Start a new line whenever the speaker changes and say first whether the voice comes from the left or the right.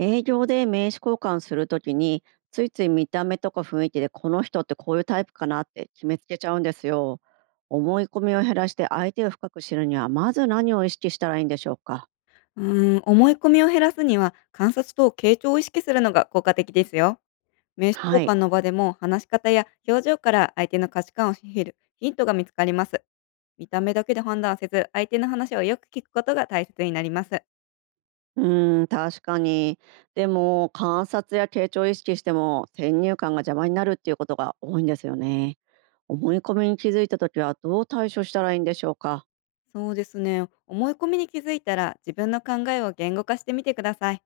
right: 営業で名刺交換するときについつい見た目とか雰囲気でこの人ってこういうタイプかなって決めつけちゃうんですよ。思い込みを減らして相手を深く知るにはまず何を意識したらいいんでしょうか？
left: う思い込みを減らすには観察と傾聴を意識するのが効果的ですよ。名刺交
right: はい。
left: 換の場でも話し方や表情から相手の価値観を知るヒントが見つかります。見た目だけで判断せず、相手の話をよく聞くことが大切になります。
right: うーん、確かに。でも観察や傾聴を意識しても先入観が邪魔になるっていうことが多いんですよね。思い込みに気づいたときはどう対処したらいいんでしょうか？
left: そうですね。思い込みに気づいたら、自分の考えを言語化してみてください。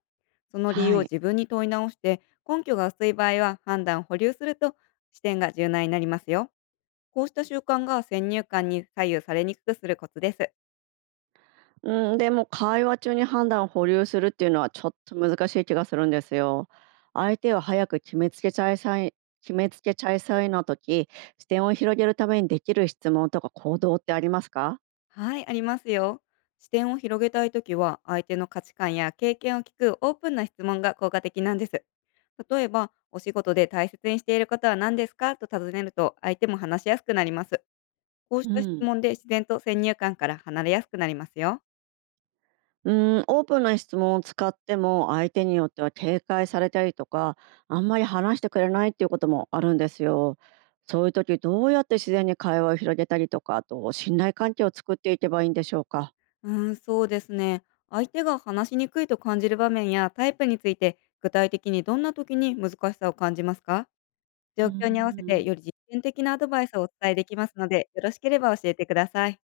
left: その理由
right: は
left: を
right: い。
left: 自分に問い直して、根拠が薄い場合は判断を保留すると、視点が柔軟になりますよ。こうした習慣が先入観に左右されにくくするコツです。
right: うん、でも会話中に判断を保留するっていうのはちょっと難しい気がするんですよ。相手を早く決めつけちゃいさい決めつけちゃいさいの時、視点を広げるためにできる質問とか行動ってありますか？
left: はい、ありますよ。視点を広げたいときは、相手の価値観や経験を聞くオープンな質問が効果的なんです。例えば、お仕事で大切にしていることは何ですかと尋ねると、相手も話しやすくなります。こうし
right: う
left: た質
right: ん、
left: 問で自然と先入観から離れやすくなりますよ。
right: うん、オープンな質問を使っても相手によっては警戒されたりとか、あんまり話してくれないっていうこともあるんですよ。そういう時どうやって自然に会話を広げたりとか、あと信頼関係を作っていけばいいんでしょうか。
left: そうですね。相手が話しにくいと感じる場面やタイプについて、具体的にどんな時に難しさを感じますか？
right: う
left: 状況に合わせて
right: ん。
left: より実践的なアドバイスをお伝えできますので、よろしければ教えてください。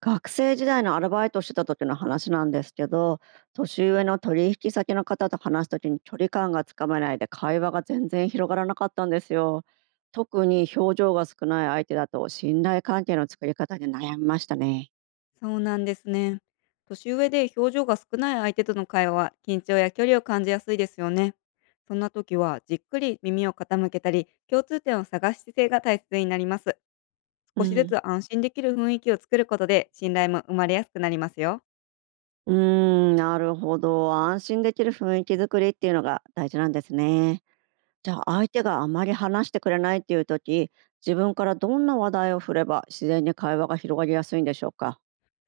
right: 学生時代のアルバイトしてた時の話なんですけど、年上の取引先の方と話す時に距離感がつかめないで会話が全然広がらなかったんですよ。特に表情が少ない相手だと信頼関係の作り方で悩みましたね。
left: そうなんですね。年上で表情が少ない相手との会話は、緊張や距離を感じやすいですよね。そんな時はじっくり耳を傾けたり、共通点を探す姿勢が大切になります。
right: う
left: 少しず
right: ん。
left: つ安心できる雰囲気を作ることで、信頼も生まれやすくなりますよ。
right: うーん、なるほど、安心できる雰囲気作りっていうのが大事なんですね。じゃあ相手があまり話してくれないっていう時、自分からどんな話題を振れば自然に会話が広がりやすいんでしょうか？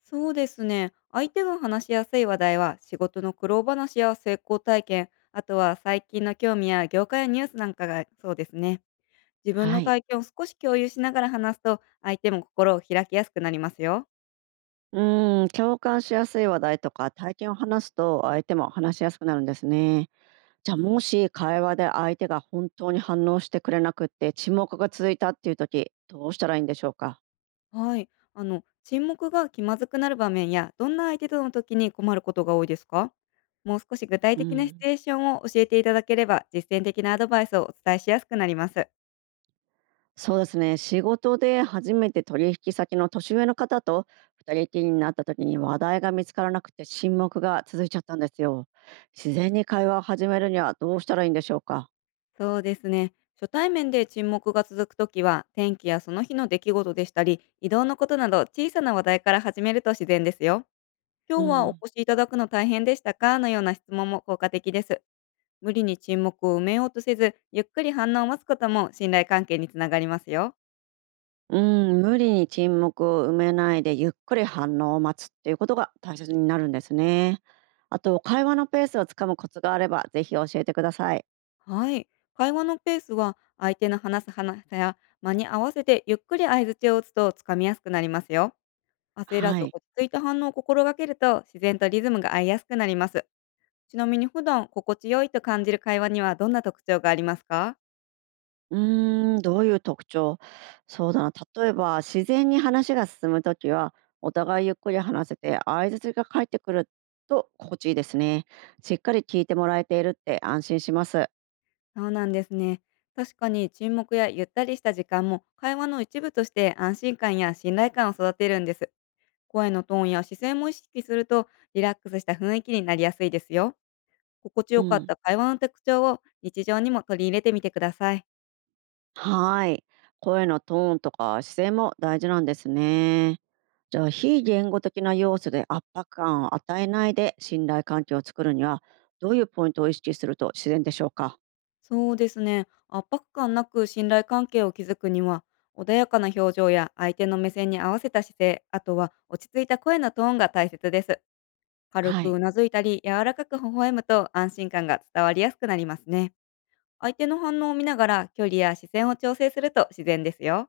left: そうですね。相手が話しやすい話題は、仕事の苦労話や成功体験、あとは最近の興味や業界やニュースなんかがそうですね。自分
right: は
left: の
right: い。
left: 体験を少し共有しながら話すと、相手も心を開きやすくなりますよ。
right: うーん、共感しやすい話題とか体験を話すと相手も話しやすくなるんですね。じゃあもし会話で相手が本当に反応してくれなくって沈黙が続いたっていう時、どうしたらいいんでしょうか？
left: はい。沈黙が気まずくなる場面や、どんな相手との時に困ることが多いですか？もう少し具体
right: う
left: 的なシ
right: ん、
left: チュエーションを教えていただければ、実践的なアドバイスをお伝えしやすくなります。
right: そうですね、仕事で初めて取引先の年上の方と二人きりになった時に話題が見つからなくて沈黙が続いちゃったんですよ。自然に会話を始めるにはどうしたらいいんでしょうか？
left: そうですね。初対面で沈黙が続くときは、天気やその日の出来事でしたり、移動のことなど小さな話題から始めると自然ですよ。
right: う
left: 今日はお
right: ん。
left: 越しいただくの大変でしたかのような質問も効果的です。無理に沈黙を埋めようとせず、ゆっくり反応を待つことも信頼関係につながりますよ。
right: うん、無理に沈黙を埋めないでゆっくり反応を待つっていうことが大切になるんですね。あと会話のペースをつかむコツがあればぜひ教えてください。
left: はい。会話のペースは、相手の話す話や間に合わせてゆっくり相槌を打つとつかみやすくなりますよ。焦ら
right: は
left: ず
right: い。
left: 落ち着いた反応を心がけると、自然とリズムが合いやすくなります。ちなみに、普段心地よいと感じる会話にはどんな特徴がありますか？
right: うーん、どういう特徴、そうだな。例えば自然に話が進むときはお互いゆっくり話せて相槌が返ってくると心地いいですね。しっかり聞いてもらえているって安心します。
left: そうなんですね。確かに沈黙やゆったりした時間も、会話の一部として安心感や信頼感を育てるんです。声のトーンや姿勢も意識すると、リラックスした雰囲気になりやすいですよ。心地
right: う
left: よかっ
right: ん。
left: た会話の特徴を日常にも取り入れてみてください。
right: はーい。声のトーンとか姿勢も大事なんですね。じゃあ非言語的な要素で圧迫感を与えないで信頼関係を作るにはどういうポイントを意識すると自然でしょうか？
left: そうですね。圧迫感なく信頼関係を築くには、穏やかな表情や相手の目線に合わせた姿勢、あとは落ち着いた声のトーンが大切です。軽
right: は
left: く
right: い。
left: うなずいたり、柔らかく微笑むと安心感が伝わりやすくなりますね。相手の反応を見ながら距離や視線を調整すると自然ですよ。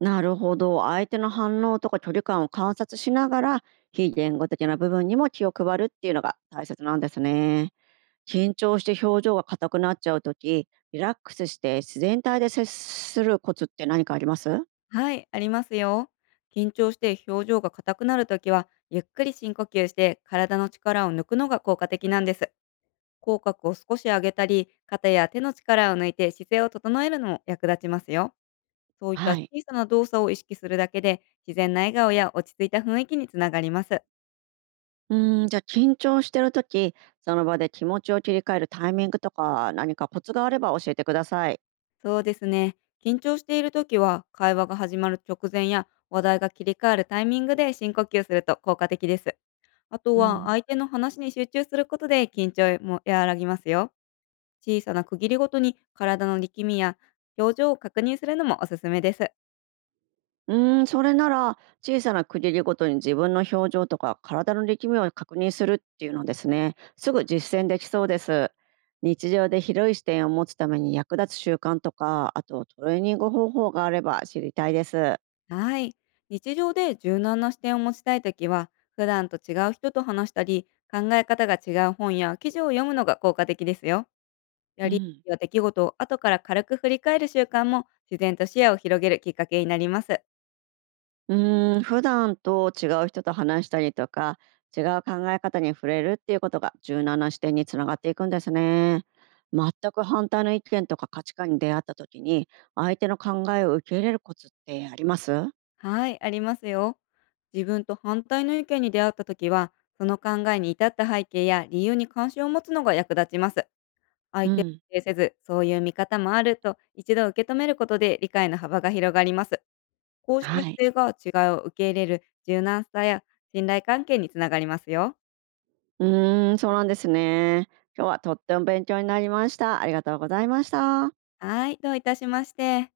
right: なるほど、相手の反応とか距離感を観察しながら非言語的な部分にも気を配るっていうのが大切なんですね。緊張して表情が硬くなっちゃうときリラックスして自然体で接するコツって何かあります？
left: はい、ありますよ。緊張して表情が硬くなるときは、ゆっくり深呼吸して体の力を抜くのが効果的なんです。口角を少し上げたり、肩や手の力を抜いて姿勢を整えるのも役立ちますよ。そういった
right: は
left: 小
right: い。
left: さな動作を意識するだけで、自然な笑顔や落ち着いた雰囲気につながります。
right: うーん、じゃあ緊張してる時、その場で気持ちを切り替えるタイミングとか、何かコツがあれば教えてください。
left: そうですね。緊張しているときは、会話が始まる直前や話題が切り替わるタイミングで深呼吸すると効果的です。あと
right: う
left: は
right: ん。
left: 相手の話に集中することで、緊張も和らぎますよ。小さな区切りごとに体の力みや表情を確認するのもおすすめです。
right: うーん、それなら小さな区切りごとに自分の表情とか体の力みを確認するっていうのですね。すぐ実践できそうです。日常で広い視点を持つために役立つ習慣とか、あとトレーニング方法があれば知りたいです。
left: はい。日常で柔軟な視点を持ちたいときは、普段と違う人と話したり、考え方が違う本や記事を読むのが効果的ですよ。や
right: う
left: り
right: ん。
left: や出来事を後から軽く振り返る習慣も、自然と視野を広げるきっかけになります。
right: うーん、普段と違う人と話したりとか、違う考え方に触れるっていうことが柔軟な視点につながっていくんですね。全く反対の意見とか価値観に出会った時に、相手の考えを受け入れるコツってあります？
left: はい、ありますよ。自分と反対の意見に出会った時は、その考えに至った背景や理由に関心を持つのが役立ちます。相
right: う
left: 手を
right: ん。
left: 否定せず、そういう見方もあると一度受け止めることで理解の幅が広がります。こうした
right: はい。
left: 姿勢が違いを受け入れる柔軟さや信頼関係につながりますよ。
right: うーん、そうなんですね。今日はとっても勉強になりました。ありがとうございました。
left: はい、どういたしまして。